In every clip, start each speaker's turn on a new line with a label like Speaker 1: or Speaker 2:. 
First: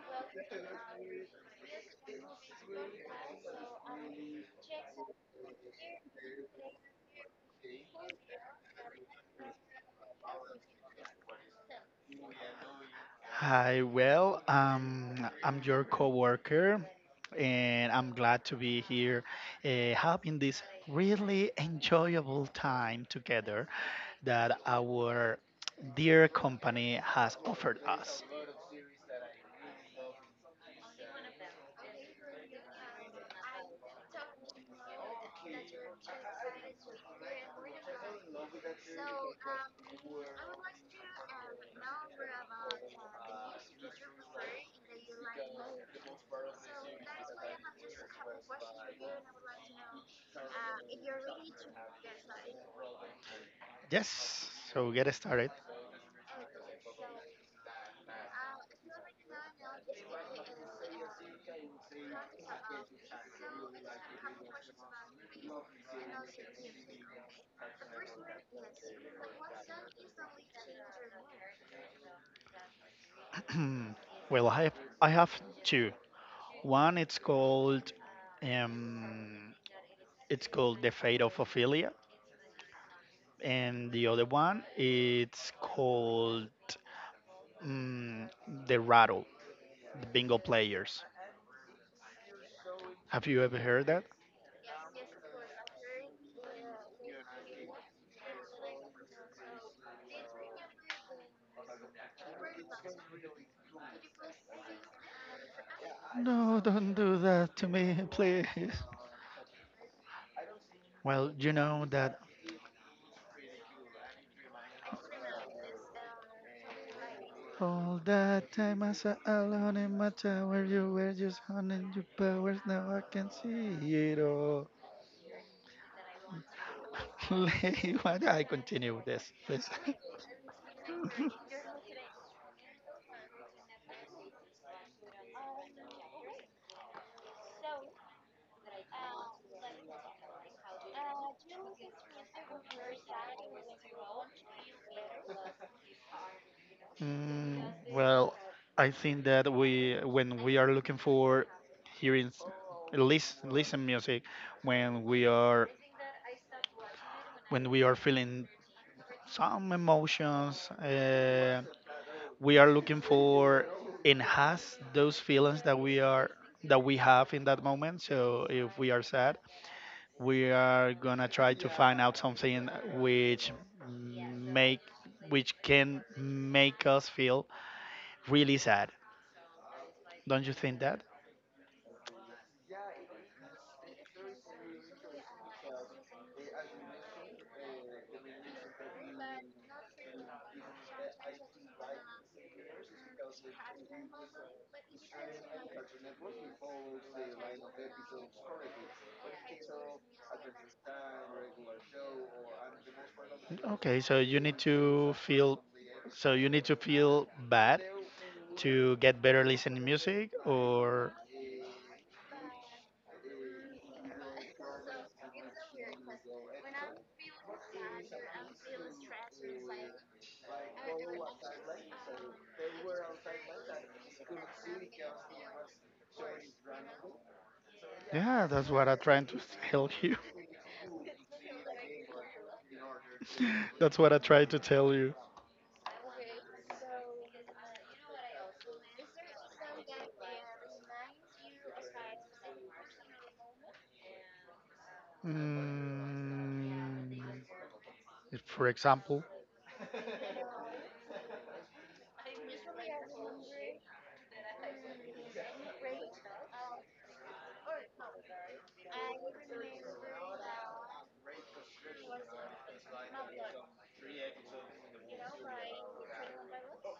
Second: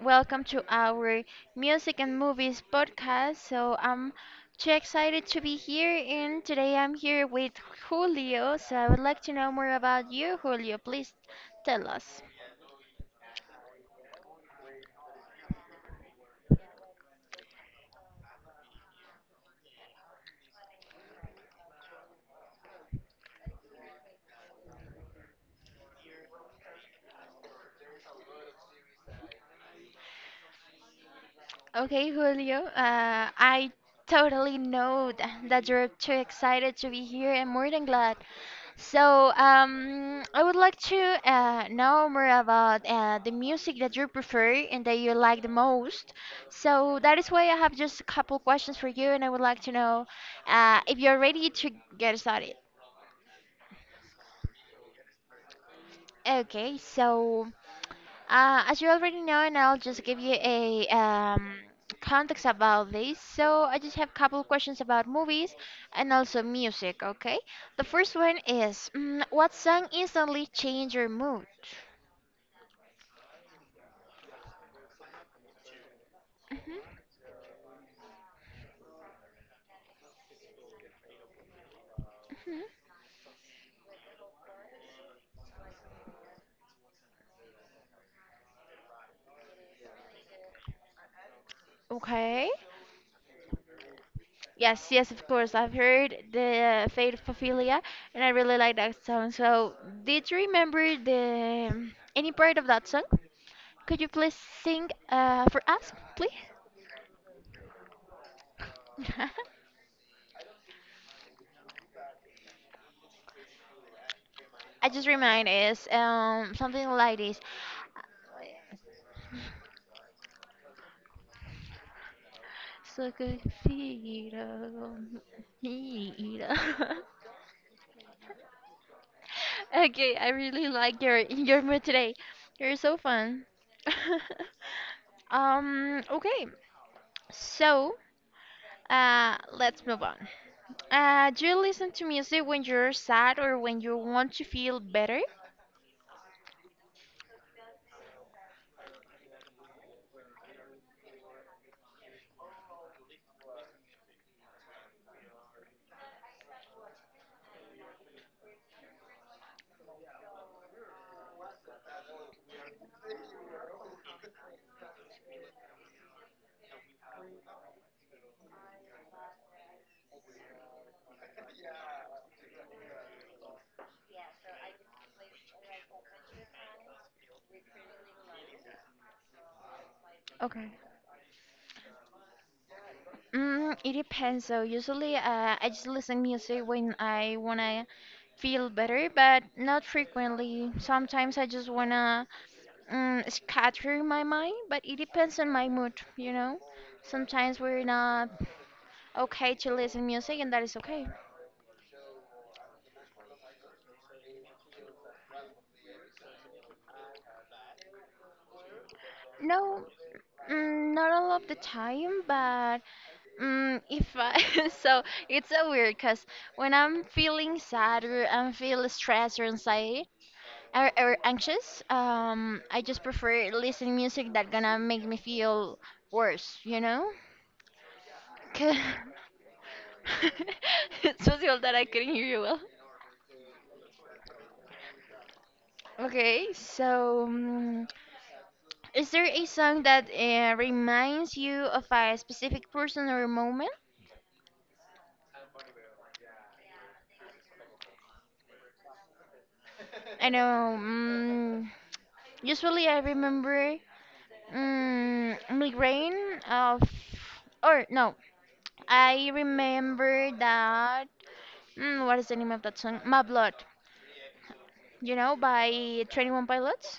Speaker 1: Welcome to our music and movies podcast. I'm too excited to be here, and today I'm here with Julio. So, I would like to know more about you, Julio. Please tell us.
Speaker 2: Hi, well, I'm your coworker, and I'm glad to be here, having this really enjoyable time together that our dear company has offered us.
Speaker 1: Okay, Julio, I totally know that you're too excited to be here and more than glad. I would like to know more about the music that you prefer and that you like the most. So that is why I have just a couple questions for you, and I would like to know if you're ready to get started.
Speaker 2: Yes, so get started.
Speaker 1: Okay, so as you already know, and I'll just give you a context about this. So I just have a couple questions about movies and also music. Okay, the first one is, what song instantly changed your mood?
Speaker 2: Well, I have two.
Speaker 1: Mhm.
Speaker 2: One, um, it's called The Fate of Ophelia,
Speaker 1: Mhm.
Speaker 2: and the other one, it's called Mm, the rattle, the bingo players.
Speaker 1: Okay.
Speaker 2: Have you ever heard that?
Speaker 1: Yes, yes, of course. I've heard the Fate of Paphilia, and I really like that song. So, did you remember the any part of that song? Could you please sing for us, please?
Speaker 2: No, don't do that to me, please. Well, you know that
Speaker 1: I just remind is something like this.
Speaker 2: all that time I sat alone in my tower, you were just honing your powers. Now I
Speaker 1: So
Speaker 2: can
Speaker 1: good,
Speaker 2: see it all.
Speaker 1: Hiro.
Speaker 2: Like, why do I continue with this, please?
Speaker 1: Okay, I really like your mood today. You're so fun. Um, okay. So, let's move on. Do you listen to music when you're sad or when you want to feel better?
Speaker 2: Mm, well, I think that when we are looking for hearing, listen music, when we are when we are feeling some emotions. We are looking for enhance those feelings that we have in that moment. So if we are sad, we are gonna try to find out something which make which can make us feel really sad. Don't you
Speaker 1: Okay.
Speaker 2: think that?
Speaker 1: It depends. So usually, I just listen music when I wanna feel better, but not frequently. Sometimes I just wanna, scatter my mind, but it depends on my mood, you know. Sometimes we're not okay to listen music, and that is okay.
Speaker 2: Okay, so you need to feel so you need to feel bad to get better listening
Speaker 1: No,
Speaker 2: music
Speaker 1: not
Speaker 2: or
Speaker 1: all of the time, but, Mm, if I, so it's so weird because when I'm feeling sad or I'm feeling stressed or anxiety or anxious, I just prefer listening music that gonna make me feel worse, you know?
Speaker 2: yeah, that's
Speaker 1: 'Cause
Speaker 2: what I'm trying to tell you.
Speaker 1: it's possible that I couldn't hear you well.
Speaker 2: That's what I tried to tell you.
Speaker 1: Okay, so mm, is there a song that reminds you of a specific person or moment?
Speaker 2: Mm, if, for example,
Speaker 1: I know. Usually, I remember, migraine of, or no, I remember that, what is the name of that song? My Blood, you know, by 21 Pilots.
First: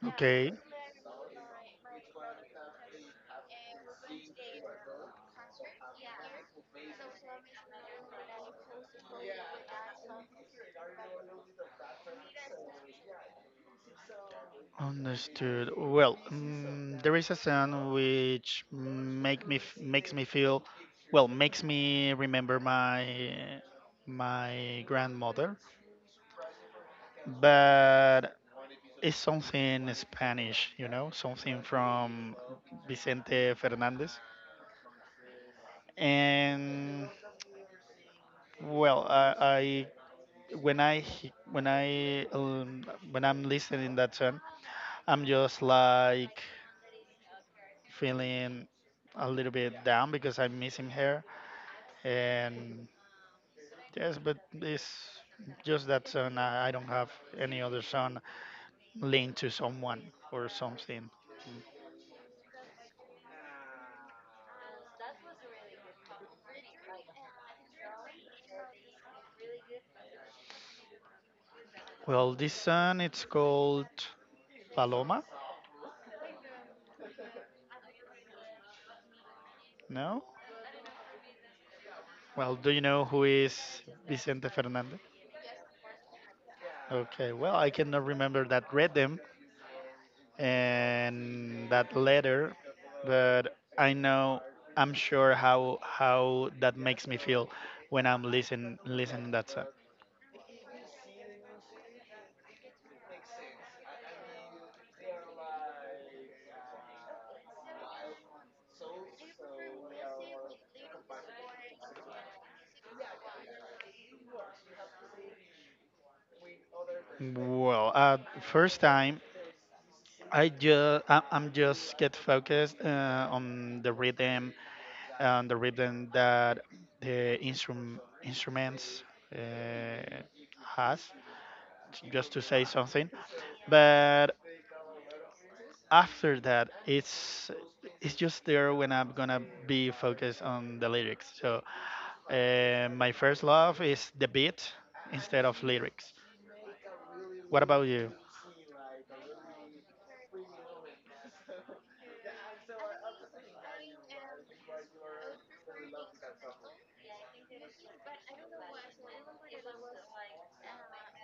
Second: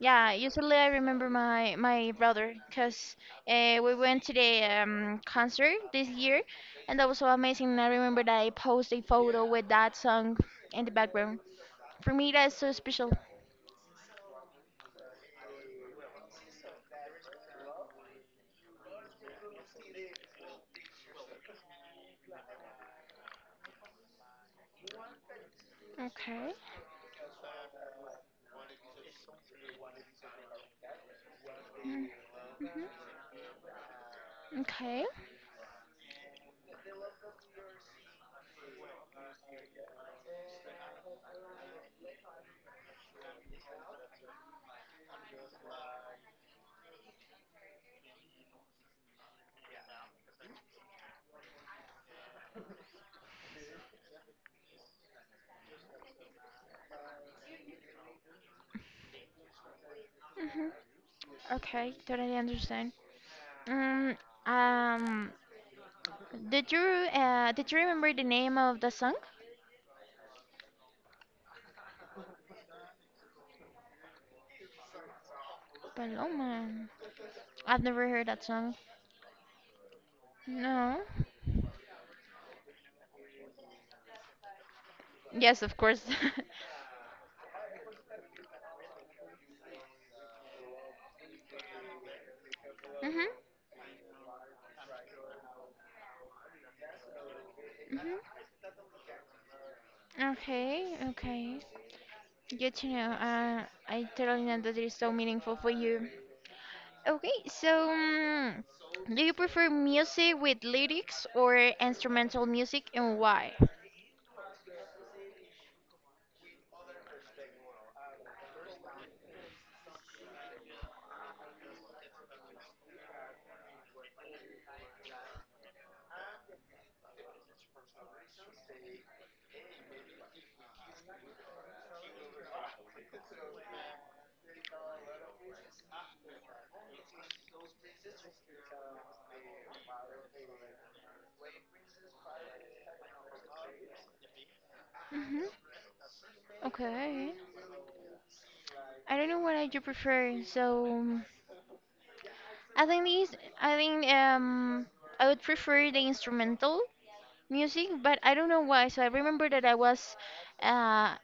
Speaker 1: Yeah,
Speaker 2: okay,
Speaker 1: usually I remember my brother because we went to the concert this year, and that was so amazing. And I remember that I posted a photo with that song in the background. For me, that's so special.
Speaker 2: understood. Well, there is a sound which makes me feel, well, makes me remember my grandmother,
Speaker 1: Okay.
Speaker 2: but it's something Spanish, something
Speaker 1: Mm-hmm.
Speaker 2: from Vicente Fernandez,
Speaker 1: Okay.
Speaker 2: and well, I when I he- when I'm listening that song, I'm just like feeling a little bit down because I'm missing her. And yes, but it's just that song. I don't have any other song linked to someone or
Speaker 1: Mm-hmm.
Speaker 2: something.
Speaker 1: Okay, totally understand. Mm, um, did you, did you remember the name of the song?
Speaker 2: Well, this song it's called Paloma.
Speaker 1: Paloma. I've never heard that song.
Speaker 2: No?
Speaker 1: No.
Speaker 2: Well, do you know who is Vicente Fernandez?
Speaker 1: Yes, of course.
Speaker 2: Okay, well, I cannot remember that rhythm, and that letter,
Speaker 1: Mhm.
Speaker 2: but I know I'm sure how that makes me feel when
Speaker 1: Mhm.
Speaker 2: I'm listening that song.
Speaker 1: Okay. Okay. Good to know. I totally know that it is so meaningful for you. Okay. So, mm, do you prefer music with lyrics or instrumental music, and why?
Speaker 2: Well, first time, I'm just get focused on the rhythm that the instruments uh, has just to say something, but after that it's just there when I'm gonna be focused on the lyrics. So my first love is the beat
Speaker 1: Mhm.
Speaker 2: instead of lyrics.
Speaker 1: Okay.
Speaker 2: What about you?
Speaker 1: I don't know what I do prefer. So, I think I think um, I would prefer the instrumental music, but I don't know why. So I remember that I was uh,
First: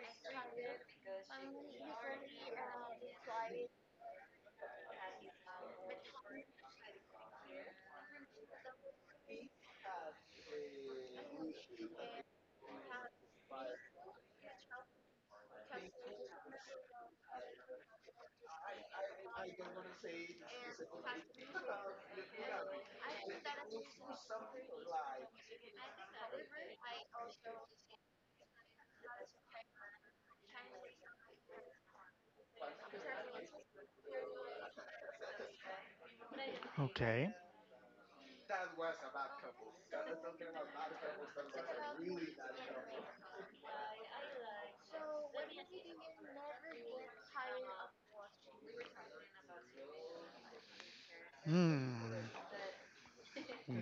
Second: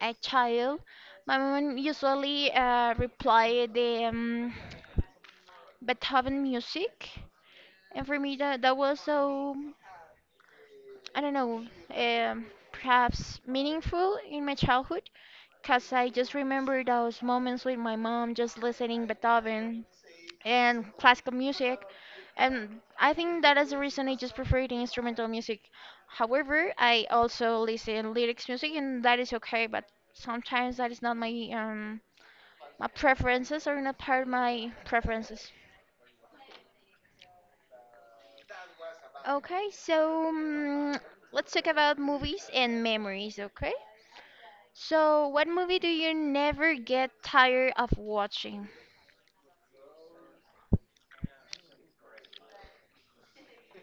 Speaker 1: a child. My mom usually reply the Beethoven music, and for me that was so, I don't know, um, perhaps meaningful in my childhood, cause I just remember those moments with my mom just listening Beethoven and classical music. And I think that is the reason I just prefer the instrumental music. However, I also listen lyrics music, and that is okay. But sometimes that is not my preferences, or not part of my preferences.
Speaker 2: Okay.
Speaker 1: Okay, so mm, let's talk about movies and memories, okay? So, what movie do you never get tired of watching?
Speaker 2: Hmm.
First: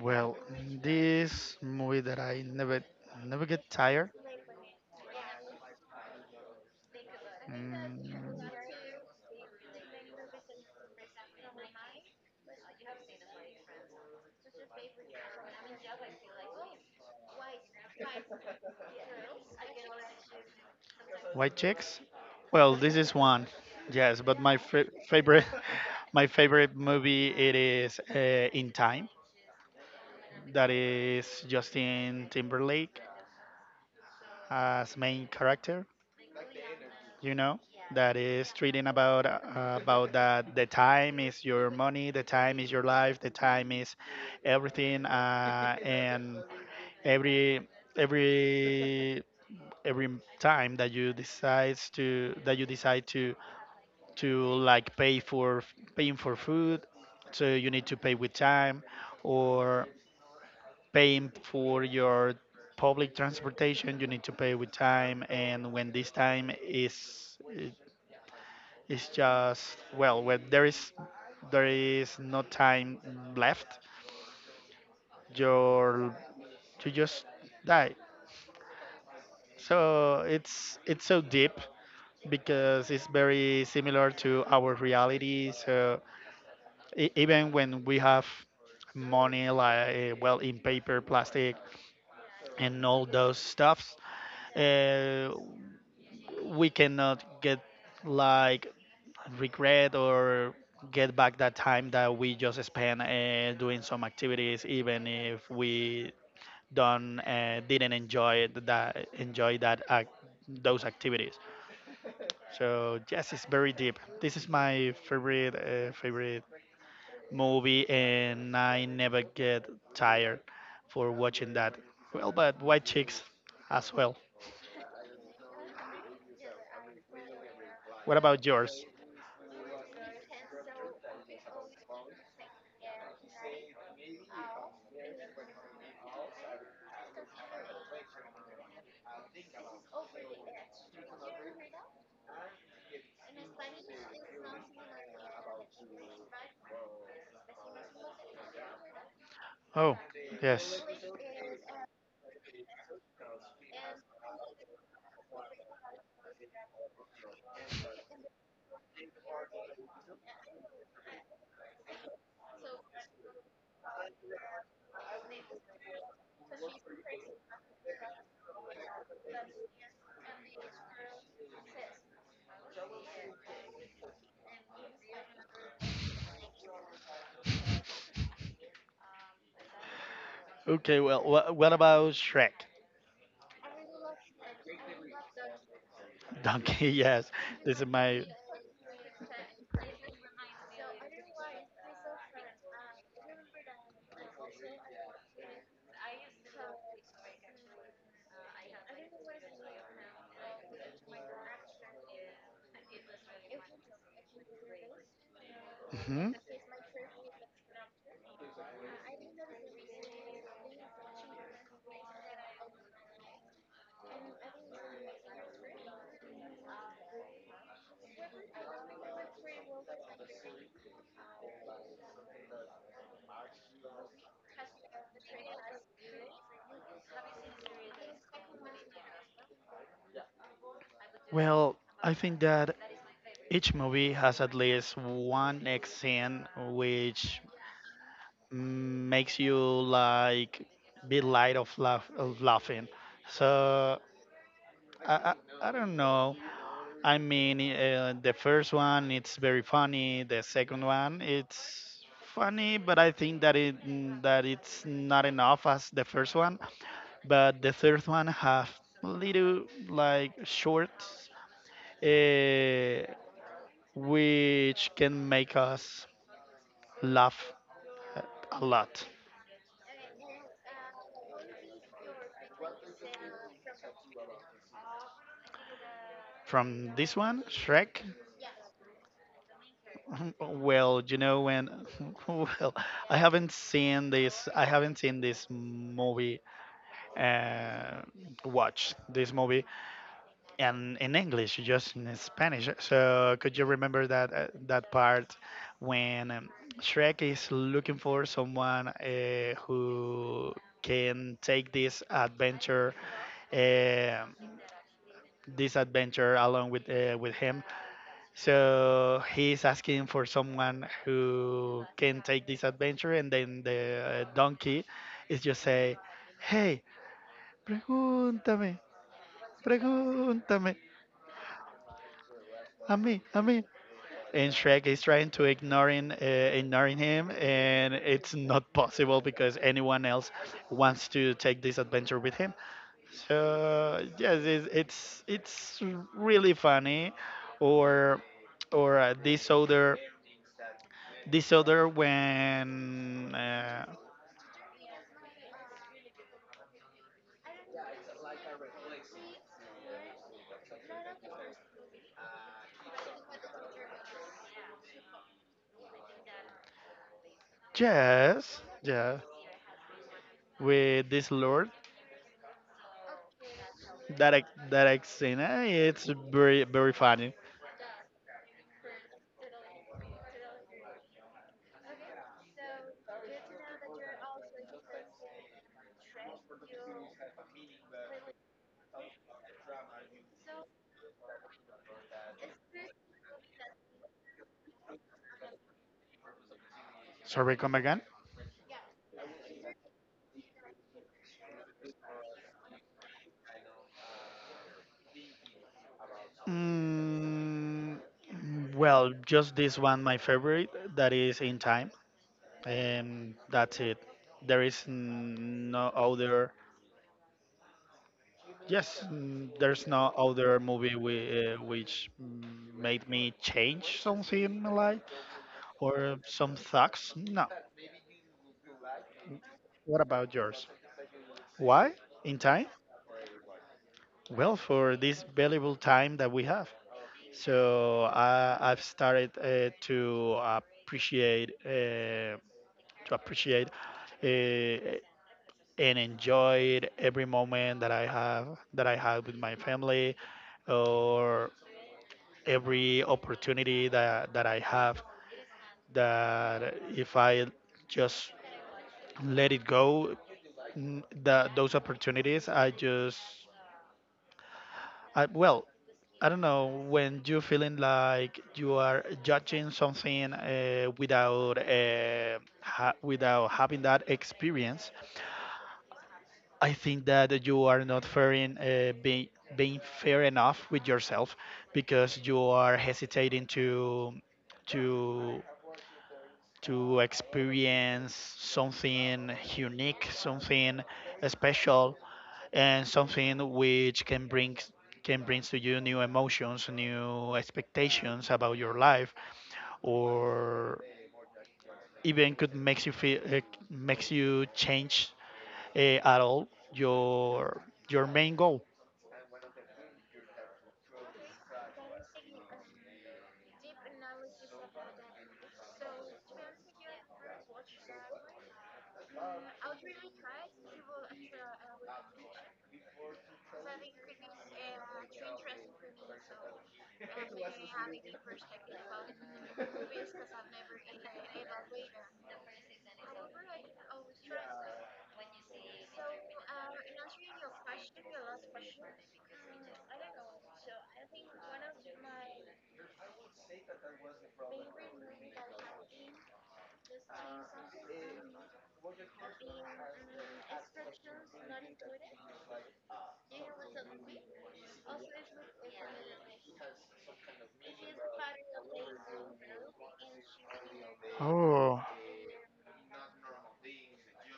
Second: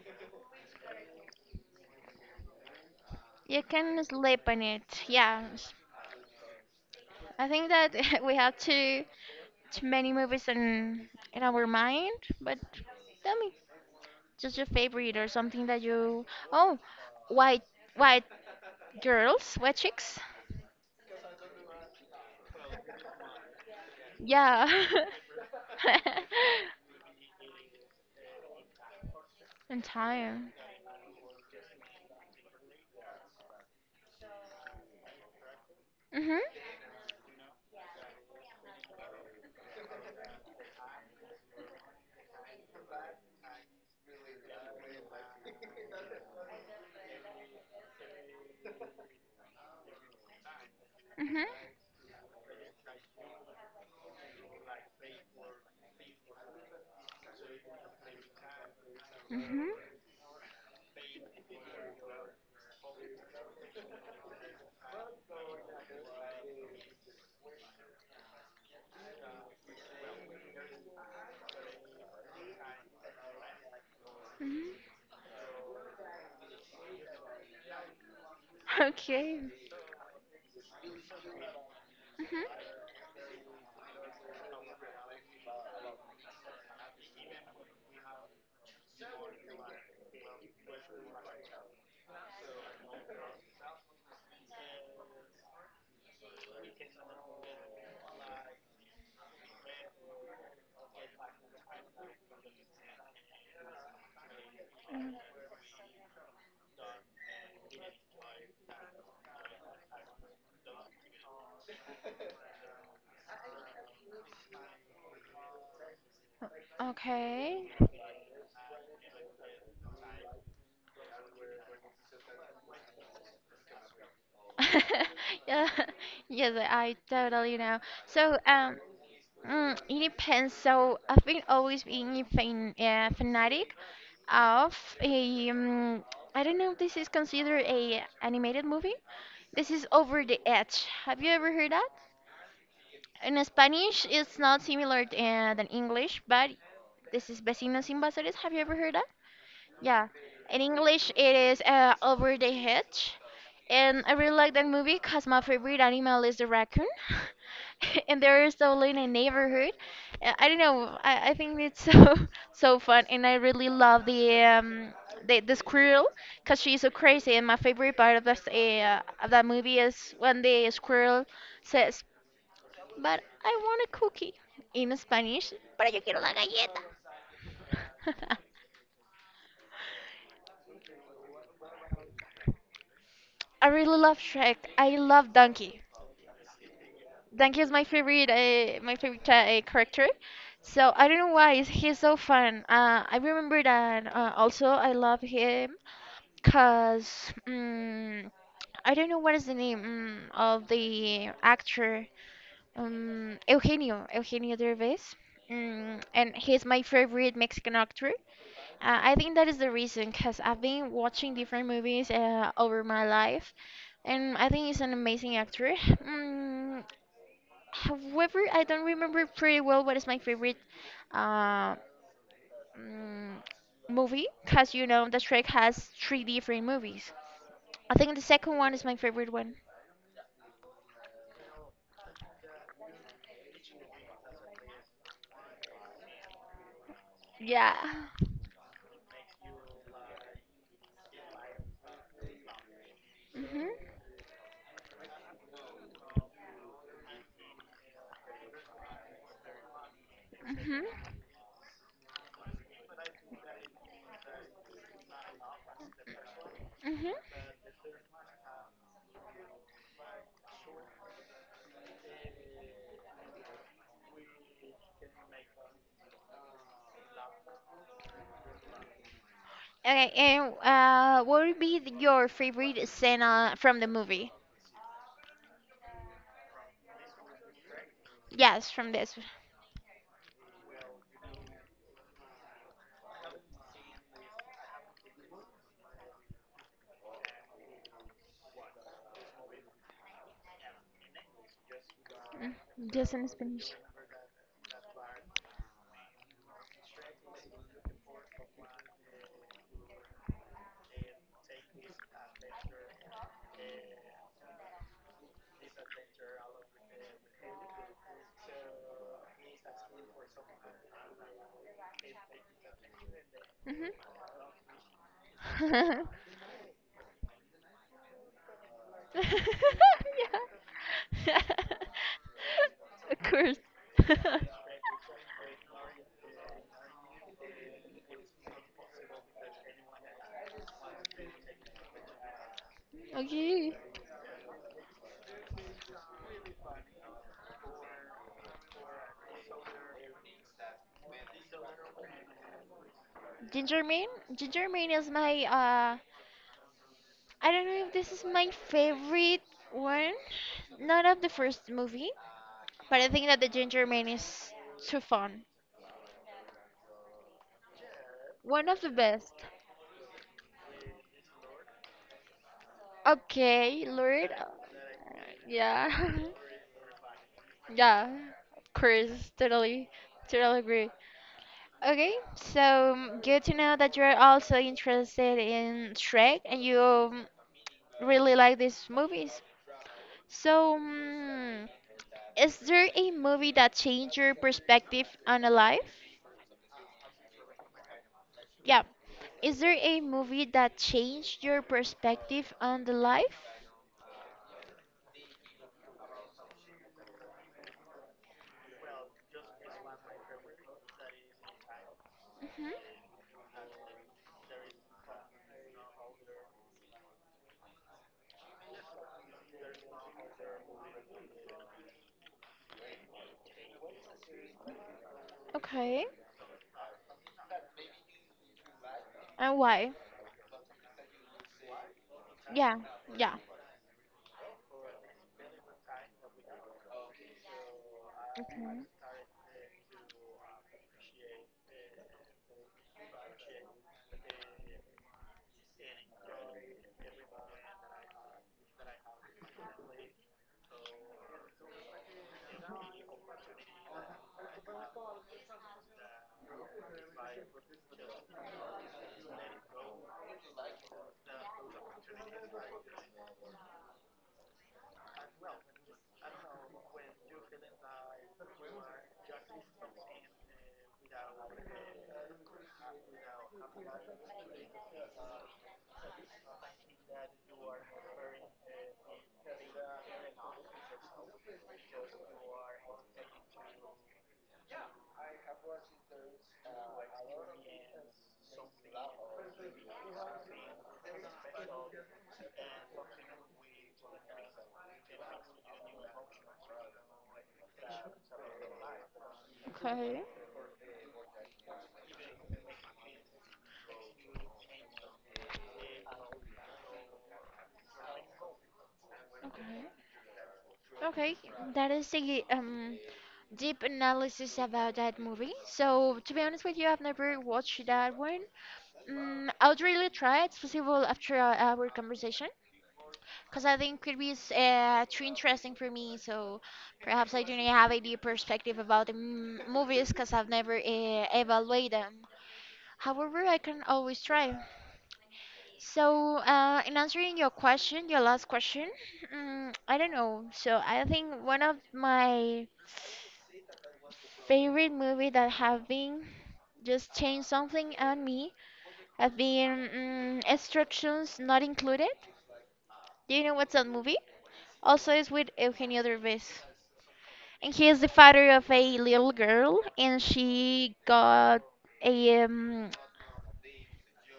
Speaker 2: Well, this movie that I never get
Speaker 1: You can
Speaker 2: tired.
Speaker 1: sleep on it. I think
Speaker 2: mm,
Speaker 1: that we have to watch many movies in our mind, but tell me, just your favorite or something that you, oh, white white girls, white chicks?
Speaker 2: White chicks. Well, this is one, yes, but my
Speaker 1: Yeah.
Speaker 2: favorite my favorite movie it is in time.
Speaker 1: In time.
Speaker 2: That is Justin Timberlake as main character.
Speaker 1: Mhm.
Speaker 2: You know that is treating about that the time is your money, the time is your life, the time is everything, and every every every time that you
Speaker 1: Mhm.
Speaker 2: decide to that you decide to like pay for paying for food, so you need to pay with time,
Speaker 1: Mhm.
Speaker 2: or paying for your public transportation you need to pay with time. And when this time is just, well, when there is no time left,
Speaker 1: Mhm.
Speaker 2: your you just die.
Speaker 1: Okay.
Speaker 2: So it's so deep,
Speaker 1: Mhm.
Speaker 2: because it's very similar to our reality. So even when we have money, like well, in paper, plastic, and all those stuffs, uh, we cannot get like regret or get back that time that we just spent doing some activities, even if we don't didn't enjoy it- that enjoy those activities. So yes, it's very deep. This is my favorite
Speaker 1: Okay.
Speaker 2: movie, and I never get tired for watching that. Well, but white chicks as well.
Speaker 1: Yeah. Yes, I totally know.
Speaker 2: What
Speaker 1: So,
Speaker 2: about
Speaker 1: um,
Speaker 2: yours?
Speaker 1: It depends. So I've been always being a fan, fanatic of I don't know if this is considered a animated movie. This is Over the Edge. Have you ever heard that? In Spanish, it's not similar than English, but this is Vecinos Invasores. Have you ever heard that?
Speaker 2: Oh,
Speaker 1: Yeah. In
Speaker 2: yes.
Speaker 1: English, it is Over the Hedge. And I really like that movie because my favorite animal is the raccoon. And they're still in a neighborhood. I don't know. I think it's so so fun, and I really love the squirrel because she's so crazy. And my favorite part of this of that movie is when the squirrel says, "But I want a cookie" in Spanish. Pero yo quiero la galleta.
Speaker 2: Okay, well, what about Shrek?
Speaker 1: I really love Shrek. I love Donkey.
Speaker 2: Donkey, yes.
Speaker 1: Danke is
Speaker 2: This
Speaker 1: my
Speaker 2: is my.
Speaker 1: favorite, character. So I don't know why is, he's so fun. I remember that. Also, I love him because I don't know what is the name of the actor, Eugenio Derbez.
Speaker 2: Mhm.
Speaker 1: And he's my favorite Mexican actor. I think that is the reason, because I've been watching different movies over my life, and I think he's an amazing actor. Mm, However, I don't remember pretty well what is my favorite uh, mm, movie, because you know the Shrek has three different movies. I think the second one is my favorite one.
Speaker 2: Well, I think that each movie has at least one X scene which
Speaker 1: Yeah.
Speaker 2: makes you like be light of laugh of laughing.
Speaker 1: Mhm.
Speaker 2: So I, I don't know. I mean, the first one it's very funny. The
Speaker 1: Mhm.
Speaker 2: second one it's funny, but I think that that it's not enough as the first one.
Speaker 1: Mhm.
Speaker 2: But the third one have little like shorts, uh, which can make us laugh a a lot.
Speaker 1: Okay, and what would be the, your favorite scene from the movie?
Speaker 2: From this one, Shrek,
Speaker 1: Yes, from this.
Speaker 2: well, you know when well, I haven't seen this movie, uh watch this movie, and in English, just in
Speaker 1: Mm,
Speaker 2: Spanish.
Speaker 1: Just in
Speaker 2: So could you
Speaker 1: Spanish.
Speaker 2: remember that part when Shrek is looking for someone who can take this adventure, uh, this adventure along with him. So he's asking for someone who can take this adventure, and then the donkey is just say,
Speaker 1: Mhm.
Speaker 2: "Hey, pregúntame,
Speaker 1: Yeah.
Speaker 2: pregúntame, a
Speaker 1: Of
Speaker 2: mí, a
Speaker 1: course.
Speaker 2: mí." And Shrek is trying to ignoring him, and it's not possible because anyone else wants to take this adventure with him.
Speaker 1: Okay.
Speaker 2: So yes, it's really funny. Or or uh, this other this other when
Speaker 1: Ginger Man. Ginger Man is my I don't know if this is my favorite one. Not of the first movie, but I think that the Ginger Man is too fun.
Speaker 2: yes,
Speaker 1: One of the
Speaker 2: yeah,
Speaker 1: best.
Speaker 2: with this lord
Speaker 1: Okay, Lord.
Speaker 2: that I, that I've seen,
Speaker 1: Yeah.
Speaker 2: it's very, very funny.
Speaker 1: Yeah. Of course, totally. Totally agree. Good to know that you're also interested in Shrek and you really like these movies. So, um, is there a movie that changed your perspective on a life?
Speaker 2: Sorry, come again.
Speaker 1: Yeah. Is there a movie that changed your perspective on the life?
Speaker 2: Mm, well, just this one, my favorite, that is in time,
Speaker 1: Hmm.
Speaker 2: and that's it. There is no other. Yes, there's no other movie, which made me change something in my life
Speaker 1: Okay.
Speaker 2: or some thoughts. No.
Speaker 1: And why?
Speaker 2: What about yours? Why? In time?
Speaker 1: Yeah. Yeah.
Speaker 2: Well, for this valuable time that we have. So I've
Speaker 1: Okay.
Speaker 2: started appreciate uh, to appreciate uh, and enjoy every moment that I have with my family, or every opportunity that I have. That if I just let it go, those opportunities, well, I don't know. When you feeling like you are judging something without having that experience, I think that you are not fairing, being fair enough with yourself, because you are hesitating to to experience something unique, something special, and something which can bring to you new emotions, new expectations about your life,
Speaker 1: Okay.
Speaker 2: or even could makes you change at all your your main goal.
Speaker 1: Okay. Okay, that is a deep analysis about that movie. So to be honest with you, I've never watched that one. I would really try. It's possible after our conversation, because I think it is too interesting for me. So perhaps I don't have a deep perspective about the movies, because I've never evaluated them. However, I can always try. So, in answering your question, your last question, I don't know. So I think one of my favorite movie that have been just changed something on me have been, instructions not included. Do you know what's that movie? Also, it's with Eugenio Derbez, and he is the father of a little girl, and she got
Speaker 2: Oh,
Speaker 1: a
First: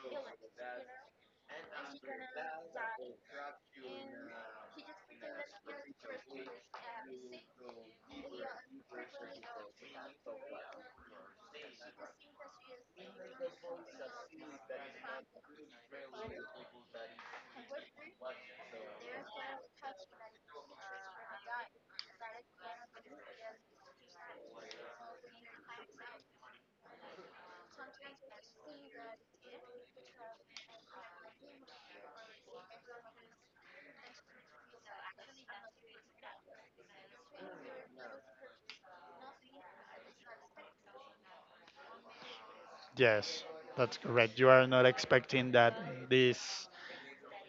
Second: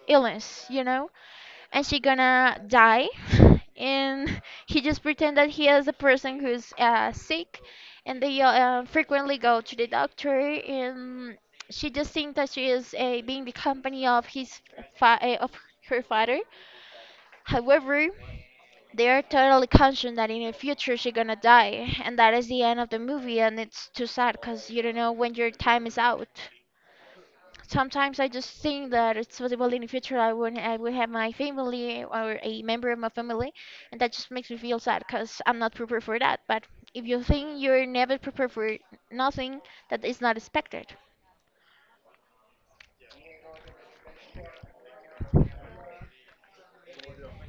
Speaker 1: illness, you know, and she gonna die and he just pretend that he is a person who's sick and they frequently go to the doctor, and she just thinks that she is being the company of fa- uh, of her father. However, they are totally conscious that in the future she's gonna die, and that is the end of the movie, and it's too sad because you don't know when your time is out. Sometimes I just think that it's possible in the future I will have my family or a member of my family, and that just makes me feel sad because I'm not prepared for that. But if you think, you're never prepared for nothing that is not expected.
Speaker 2: yes, that's correct. You are not expecting that this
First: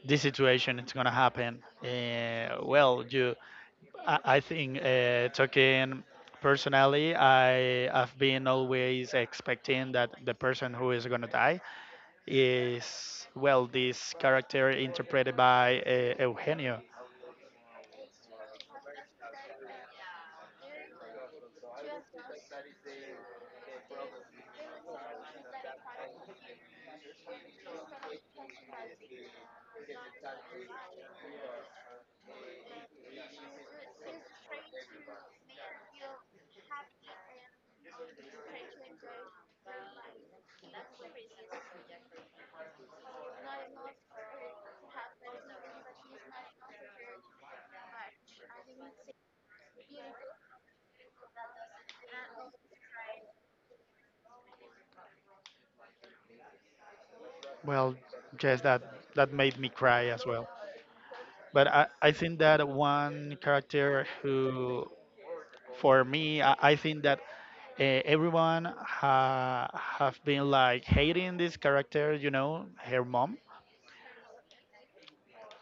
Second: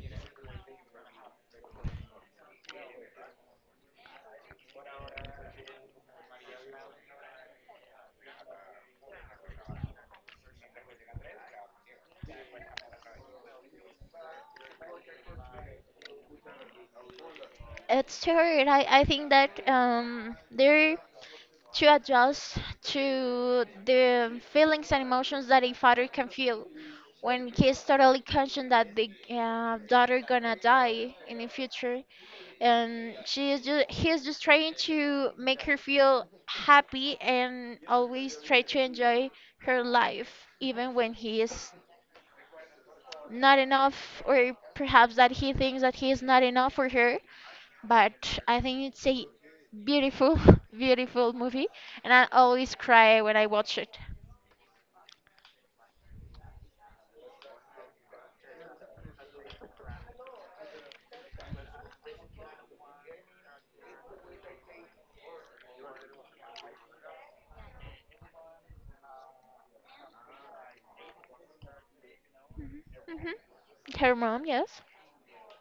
Speaker 2: this situation is gonna happen. Well, I think talking personally, I have been always expecting that the person who is gonna die is, well, this character interpreted by Eugenio.
Speaker 1: It's true. I think that there, to adjust to the feelings and emotions that a father can feel when he's totally conscious that the daughter gonna die in the future, and she is just he's just trying to make her feel happy and always try to enjoy her life, even when he is not enough, or perhaps that he thinks that he is not enough for her. But I think it's a beautiful, beautiful movie, and I always cry when I watch it.
Speaker 2: Well, yes, that made me cry as well. But I think that one character who, for me, I think that everyone have been like hating this character, you know, her
Speaker 1: Hmm.
Speaker 2: mom.
Speaker 1: Her mom, yes,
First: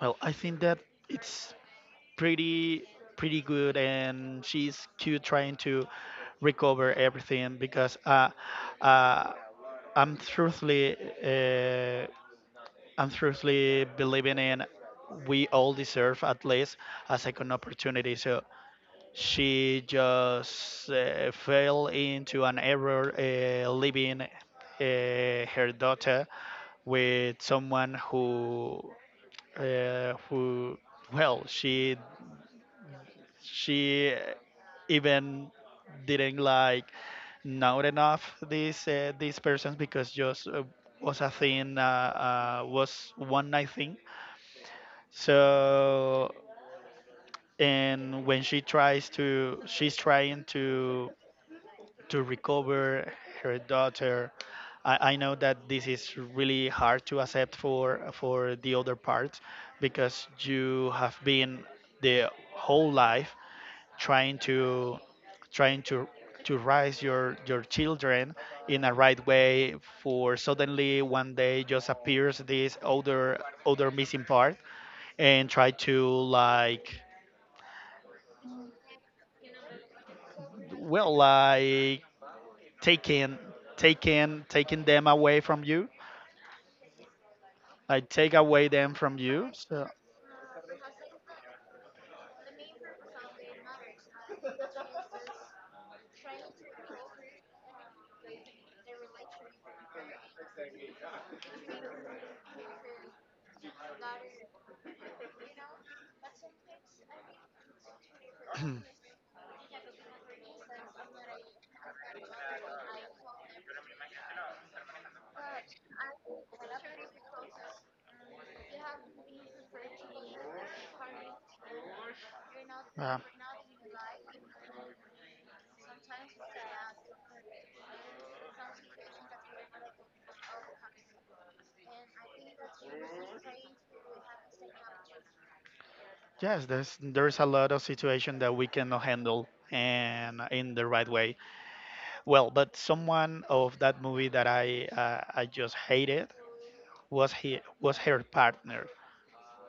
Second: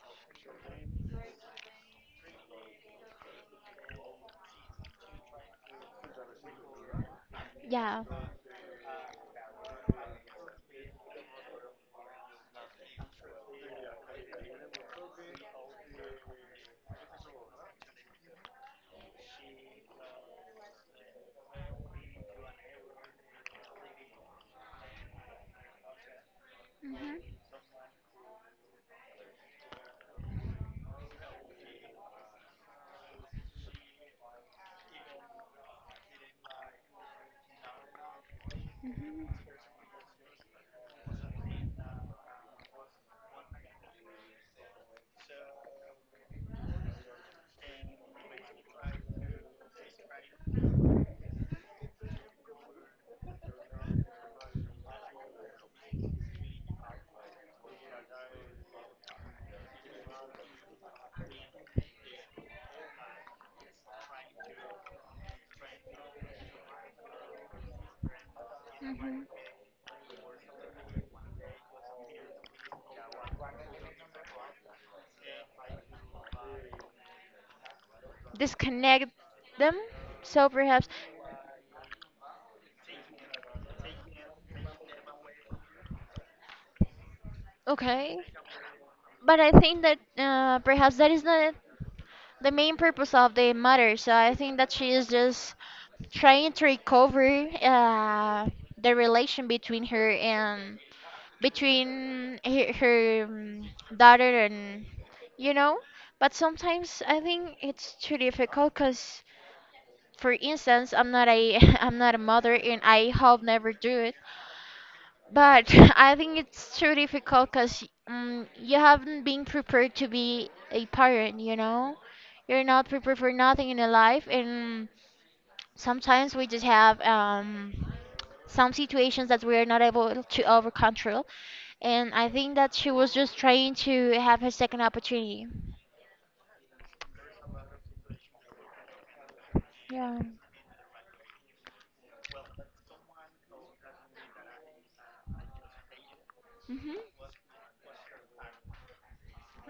Speaker 2: Well, I think that it's pretty pretty good, and she's cute trying to recover everything because
Speaker 1: yeah,
Speaker 2: uh, I'm truthfully uh, I'm truthfully believing in we all deserve at least a second opportunity. So she just fell into an error, leaving her daughter with someone who, well, she even didn't like know enough these persons, because just was a thing, was one night thing. So and when she's trying to recover her daughter, I know that this is really hard to accept for the other part, because you have been the whole life trying to trying to raise your children in a right
Speaker 1: Mm-hmm.
Speaker 2: way, for suddenly one day just appears this other missing part and try to like,
Speaker 1: Disconnect them, so perhaps,
Speaker 2: well, like taking taking them away from you, like
Speaker 1: Okay.
Speaker 2: take away them from
Speaker 1: But
Speaker 2: you.
Speaker 1: I think
Speaker 2: So
Speaker 1: that perhaps that is not the main purpose of the mother. So I think that she is just trying to recover the relation between her and between her, daughter and you know but sometimes I think it's too difficult because for instance I'm not a I'm not a mother and I hope never do it but I think it's too difficult because you haven't been prepared to be a parent. You're not prepared
Speaker 2: uh,
Speaker 1: for nothing in your life and sometimes we just have some situations that we are not able to over control. And I think that she was just trying to have her second opportunity.
Speaker 2: yes, there's a lot of situation that we cannot handle
Speaker 1: Yeah.
Speaker 2: and in the right way. Well, but someone of that movie that I just hated
Speaker 1: Hmm.
Speaker 2: was he was her partner,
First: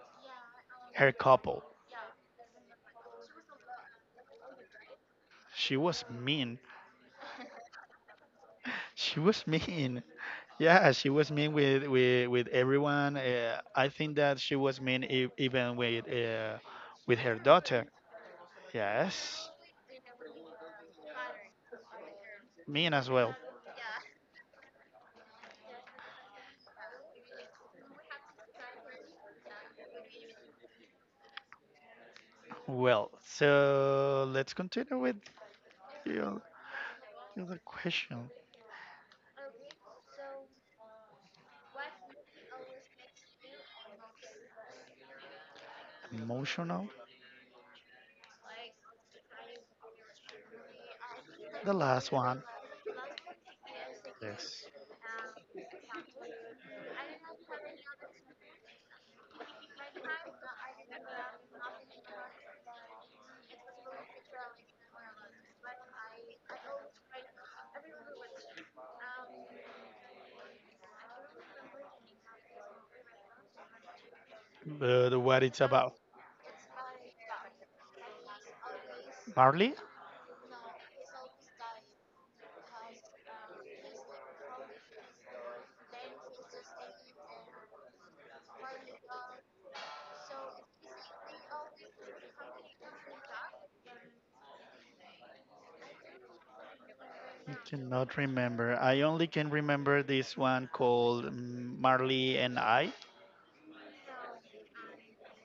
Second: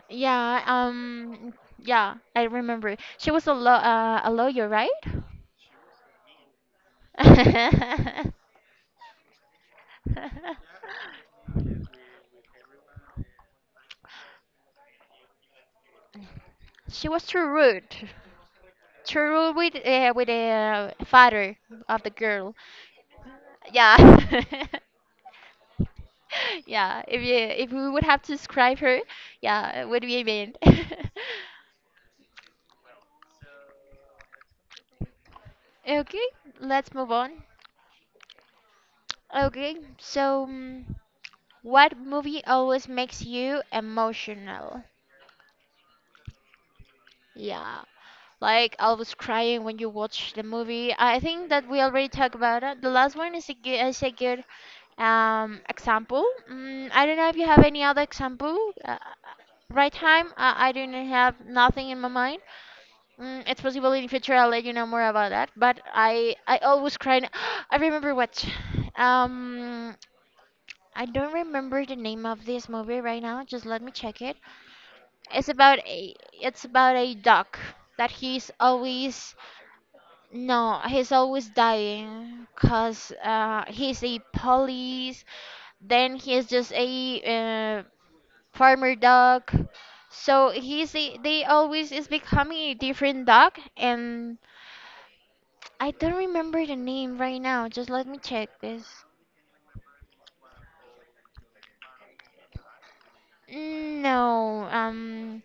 Speaker 1: Yeah,
Speaker 2: her couple.
Speaker 1: yeah, I remember. She was a law a lawyer, right?
Speaker 2: She was mean. She was mean. Yeah, she was mean with everyone. I think that she was mean even with uh,
Speaker 1: She
Speaker 2: with
Speaker 1: was
Speaker 2: her
Speaker 1: too
Speaker 2: daughter.
Speaker 1: rude. Too
Speaker 2: Yes,
Speaker 1: rude with the father of the girl.
Speaker 2: mean as well.
Speaker 1: Yeah. Yeah, if we would have to describe her, yeah, it would be a man.
Speaker 2: Well, so let's continue with
Speaker 1: Okay,
Speaker 2: you.
Speaker 1: let's move on.
Speaker 2: Another question.
Speaker 1: Okay, so what movie always makes you emotional?
Speaker 2: Emotional.
Speaker 1: Yeah, like always crying when you watch the movie. I think that
Speaker 2: The
Speaker 1: we already
Speaker 2: last
Speaker 1: talked
Speaker 2: one.
Speaker 1: about it. The last one is is a good
Speaker 2: Yes.
Speaker 1: example. Mm, I don't know if you have any other example. Right time, I don't have nothing in my mind. Mm, it's possible in future I'll let you know more about that. But I always cry. I remember what. Um, I don't remember the name of this movie right now. Just let me check it.
Speaker 2: But what
Speaker 1: It's
Speaker 2: it's
Speaker 1: about
Speaker 2: about?
Speaker 1: a duck that he's always
Speaker 2: Marley?
Speaker 1: no, he's always dying cuz he's a police then he is just a uh, farmer duck. So they always is becoming a different duck, and I don't remember the name right
Speaker 2: I
Speaker 1: now. Just let me
Speaker 2: cannot
Speaker 1: check
Speaker 2: remember. I
Speaker 1: this.
Speaker 2: only can remember this one called Marley and I.
Speaker 1: No,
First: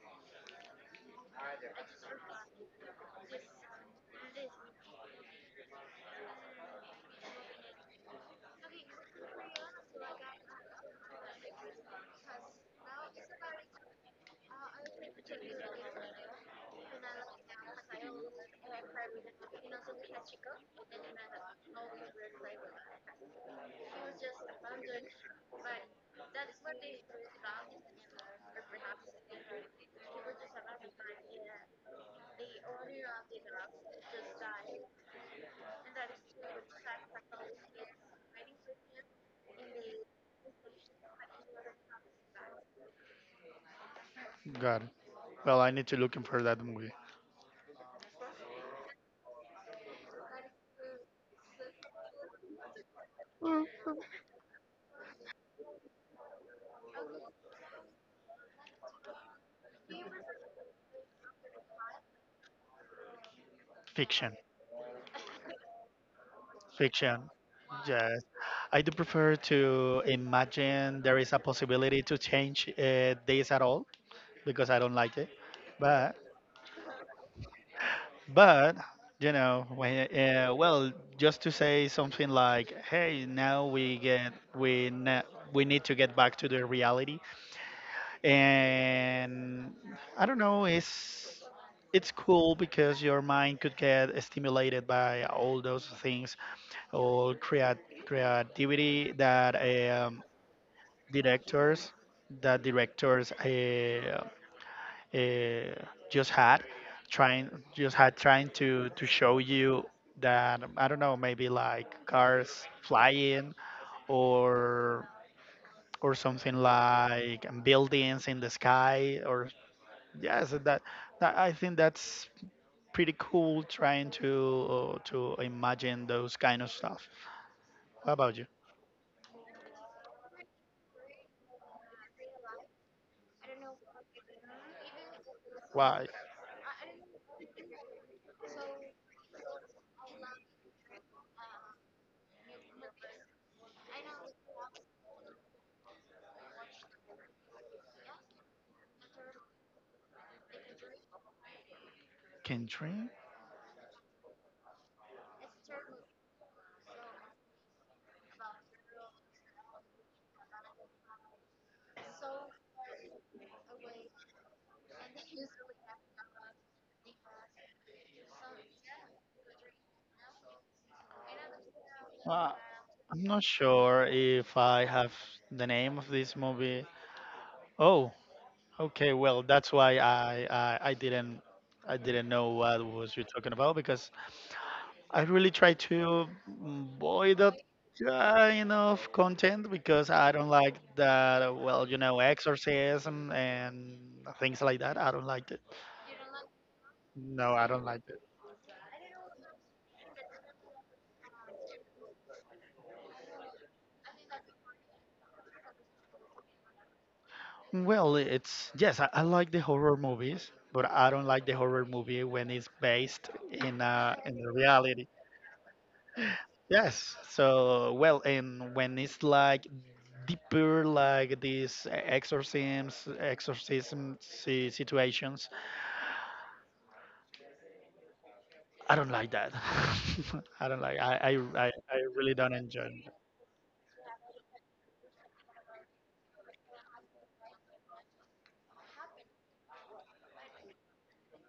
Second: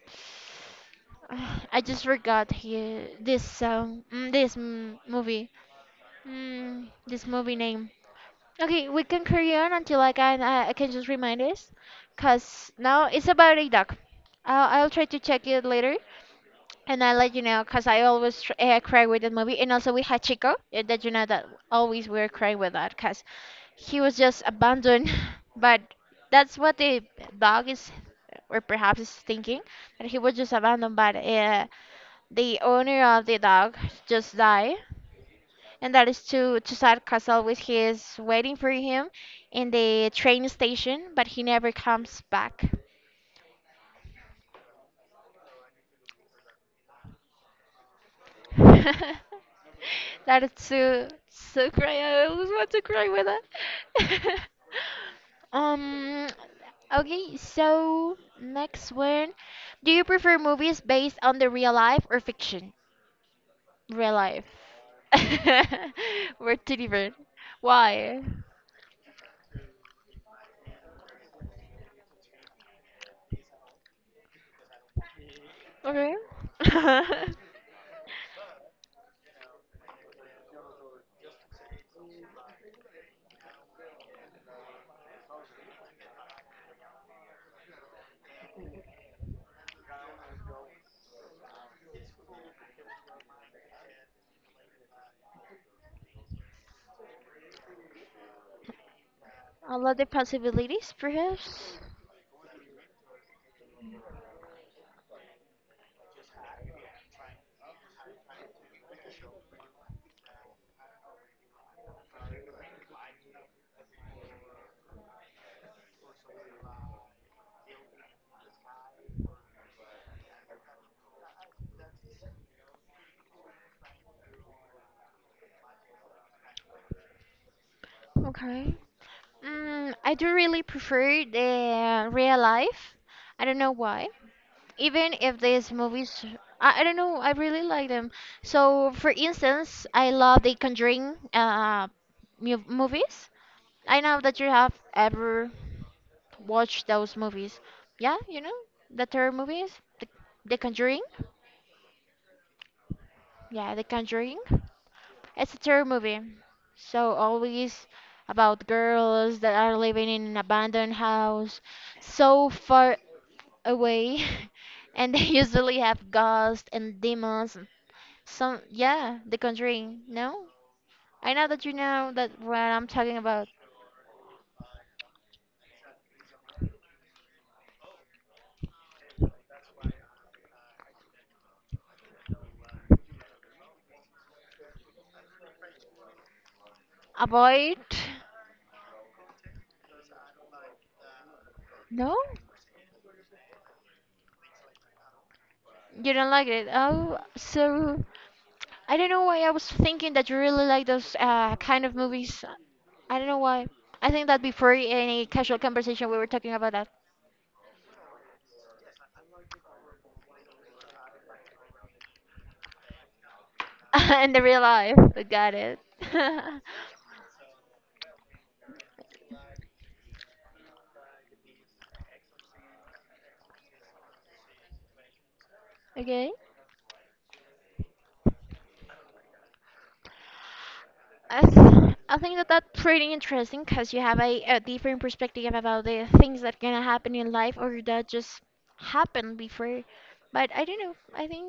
Speaker 1: I just forgot he, this song, this movie, this movie name. Okay, we can carry on until I can just remind us, cause now it's about a duck. I'll try to check it later, and I let you know because I always cry with that movie. And also we had Chico that you know that always we were crying with that because he was just abandoned. but that's what the dog is or perhaps is thinking that he was just abandoned. But the owner of the dog just died, and that is too too sad because always he is waiting for him in the train station, but he never comes back.
Speaker 2: Got it. Well, I need to look for that movie.
Speaker 1: That is so so cry. I always want to cry with that. Um, okay, so next one. Do you prefer movies based on the real life or fiction? Real
Speaker 2: Fiction.
Speaker 1: life. We're two different.
Speaker 2: Fiction. Yes.
Speaker 1: Why?
Speaker 2: I do prefer to imagine there is a possibility to change this at all, because I don't like it. But
Speaker 1: Okay. I
Speaker 2: but you know, when, well, just to say something like, hey, now we need to get back to the reality, and I don't know, it's cool because your mind could get stimulated by all those things, all creativity
Speaker 1: love the possibilities, perhaps.
Speaker 2: directors that directors. Uh, just had trying just had trying to show you that. I don't know, maybe like cars flying, or or something like buildings in the sky, or yes, that I think that's pretty cool, trying to imagine those kind of stuff. What about you?
Speaker 1: Okay. Mm, I do really prefer the real life. I don't know why. Even if these
Speaker 2: Why
Speaker 1: movies I don't know, I really like them. So for instance I love the Conjuring movies. I know that you have ever watched those movies, yeah, you know, the terror movies, the, the Conjuring,
Speaker 2: can dream?
Speaker 1: yeah, the Conjuring. It's a terror movie, so always about girls that are living in an abandoned house so far away, and they usually have ghosts and demons. Some, yeah, The Conjuring. No, I know that you know that
Speaker 2: Well,
Speaker 1: what I'm talking
Speaker 2: I'm not
Speaker 1: about.
Speaker 2: sure if I have the name of this movie. Oh, okay, well, that's why I didn't know what was you talking about, because I really try to avoid that
Speaker 1: Avoid.
Speaker 2: kind of content because I don't like that. Well,
Speaker 1: No,
Speaker 2: exorcism and things like that. I don't like it.
Speaker 1: you don't like it. Oh,
Speaker 2: No, I don't
Speaker 1: so
Speaker 2: like it.
Speaker 1: I don't know why I was thinking that you really like those kind of movies. I don't know why. I think that before any casual conversation we were talking about that.
Speaker 2: Well, it's yes, I like the horror movies, but I don't like the horror movie when it's based in uh
Speaker 1: In the
Speaker 2: in the
Speaker 1: real life.
Speaker 2: reality.
Speaker 1: Got it.
Speaker 2: Yes. So, well, and when it's like deeper, like these exorcisms, situations,
Speaker 1: Okay.
Speaker 2: I don't like that. I don't like. I, I I I
Speaker 1: I
Speaker 2: really
Speaker 1: think that
Speaker 2: don't
Speaker 1: that's
Speaker 2: enjoy.
Speaker 1: pretty interesting because you have a different perspective about the things that gonna happen in life or that just happened before. But I don't know. I think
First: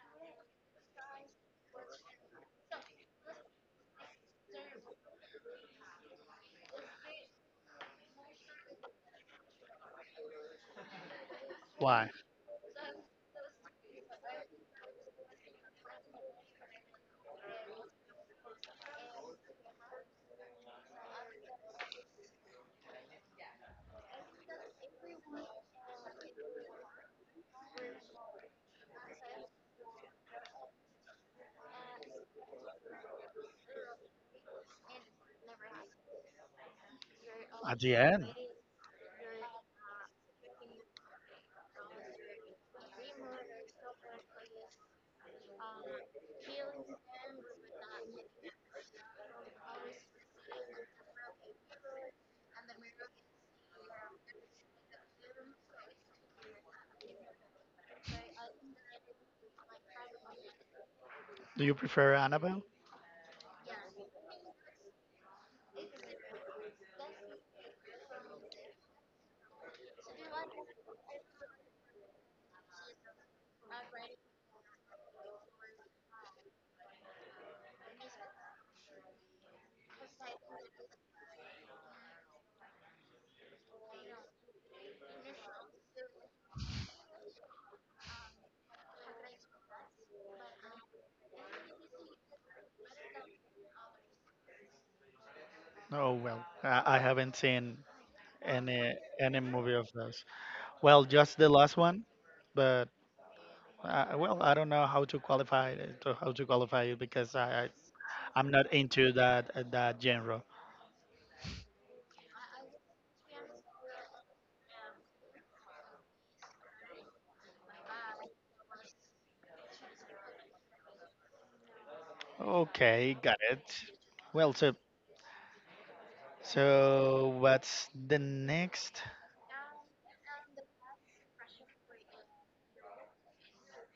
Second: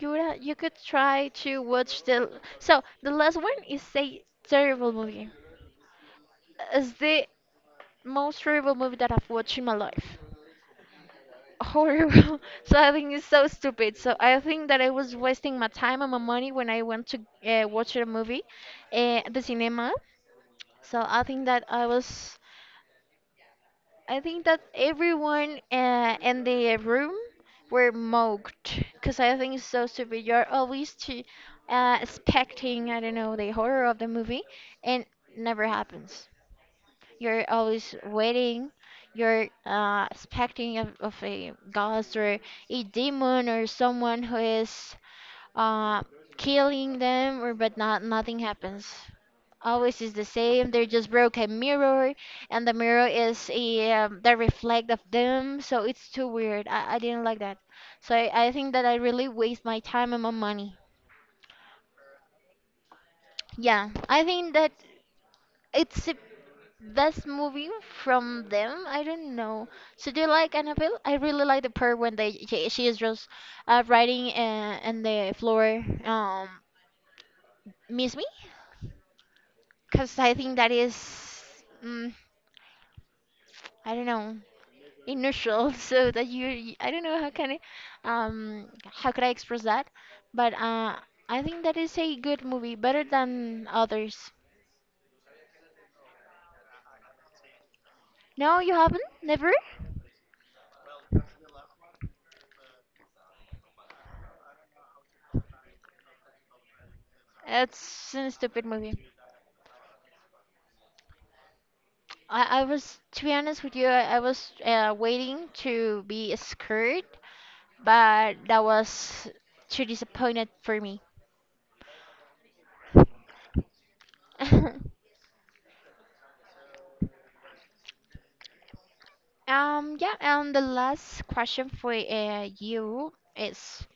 Speaker 1: you could try to watch the. So the last one is a terrible movie. It's the most terrible movie that I've watched in my life.
Speaker 2: Why?
Speaker 1: Horrible. So I think it's so stupid. So I think that I was wasting my time and my money when I went to watch a movie at the cinema. So I think that everyone in the room were mocked because I think it's so stupid. You're always to, expecting, I don't know, the horror of the movie, and never happens. You're
Speaker 2: At
Speaker 1: always
Speaker 2: the end,
Speaker 1: waiting. You're expecting of a ghost or a demon or someone who is uh, killing them, or but not nothing happens, always is the same. They just broke a mirror, and the mirror is the reflect of them. So it's too weird. I didn't like that. So I think that I really waste my time and my money.
Speaker 2: do you prefer Annabelle?
Speaker 1: Yeah, I think that it's the best movie from them. I don't know. So do you like Annabelle? I really like the part when she is just writing on the floor. Miss me? Cause I think that is. Mm, I don't know. Initial so that you I don't know how can I how could I express that but I think that is a good movie better than others.
Speaker 2: Oh, well, I haven't seen
Speaker 1: No, you
Speaker 2: any
Speaker 1: haven't
Speaker 2: any
Speaker 1: never.
Speaker 2: movie of those. Well, just the last one, but well, I don't know how to qualify it, how to qualify it, because I, I
Speaker 1: It's a
Speaker 2: I'm
Speaker 1: stupid
Speaker 2: not
Speaker 1: movie.
Speaker 2: into that genre.
Speaker 1: I was to be honest with you, I was waiting to be scared but that was too disappointed for me.
Speaker 2: Okay, got it. Well, so so what's the next?
Speaker 1: Yeah, and the last question for you is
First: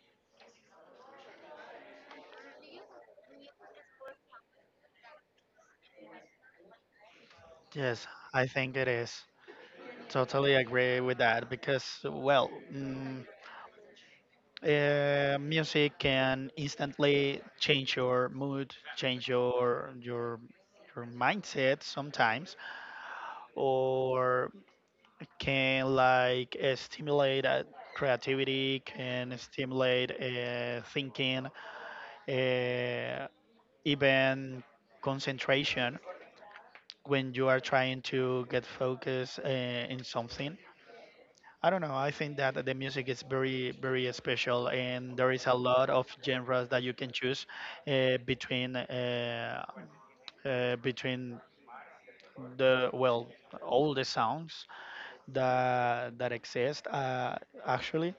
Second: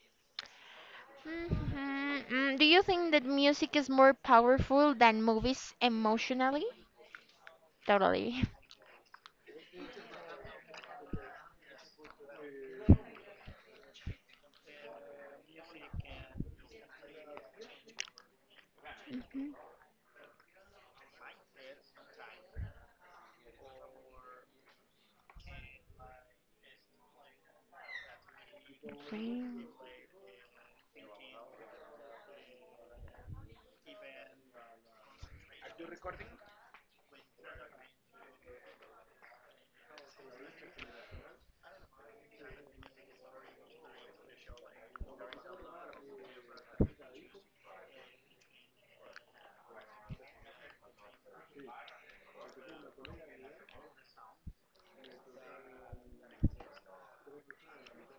Speaker 1: Mhm. Mm, do you think that music is more powerful than movies emotionally?
Speaker 2: Yes,
Speaker 1: Totally.
Speaker 2: I think it is. Totally agree with that because, well, music can instantly change your mood, change
Speaker 1: Mhm.
Speaker 2: your mindset sometimes, or can like stimulate creativity, can
Speaker 1: Okay.
Speaker 2: stimulate thinking. Uh, Even concentration when you are trying to get focus in something. I don't know. I think that the music is very, very special, and there is a lot of genres that you can choose uh, between uh, between the well, all the sounds that exist. Actually,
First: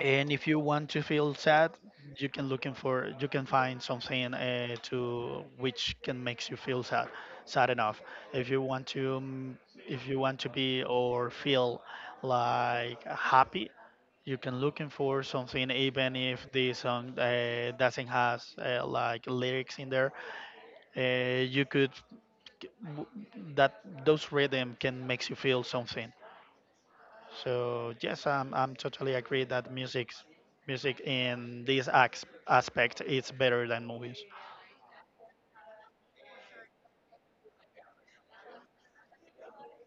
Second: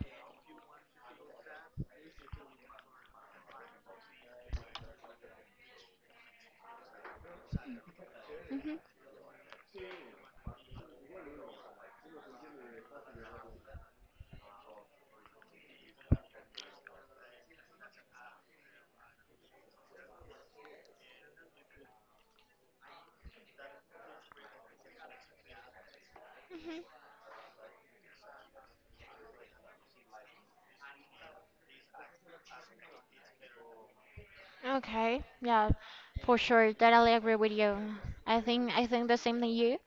Speaker 2: and if you want to feel sad, you can find something to which can makes you feel sad, sad enough. If you
Speaker 1: Mhm.
Speaker 2: want to, if you want to be or feel like happy, you can looking for something even if the song doesn't has like lyrics in there. You could, that those rhythm can makes you feel something.
Speaker 1: Mhm.
Speaker 2: So yes, I'm totally agree that music in this aspect is better than movies.
Speaker 1: Okay. Yeah, for sure. Totally agree with you. I think the same thing you.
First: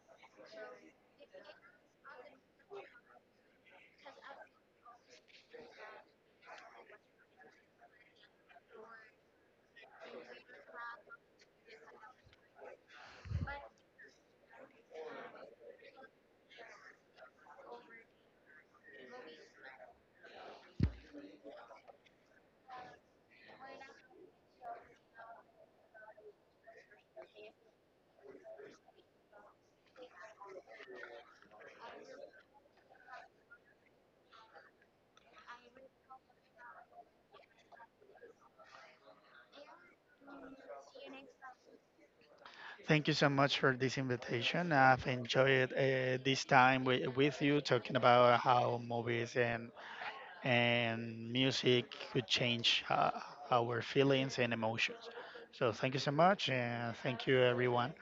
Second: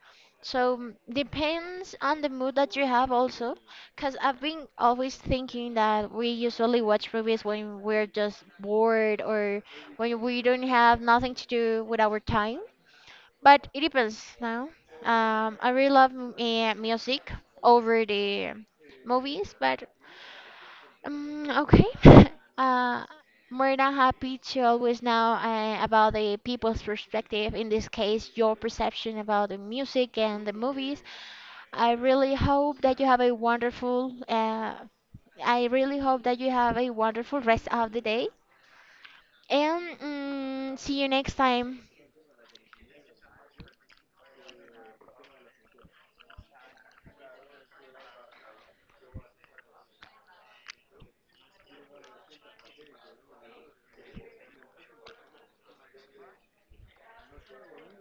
Speaker 1: So depends on the mood that you have also, because I've been always thinking that we usually watch movies when we're just bored or when we don't have nothing to do with our time. But it depends now. I really love music over the movies, but okay. uh, more than happy to always know about the people's perspective, in this case, your perception about the music and the movies. I really hope that you have a wonderful I really hope that you have a wonderful rest of the day and see you next time.
Speaker 2: Thank you so much for this invitation. I've enjoyed this time with you talking about how movies and music could change our feelings and emotions. So thank you so much, and thank you everyone.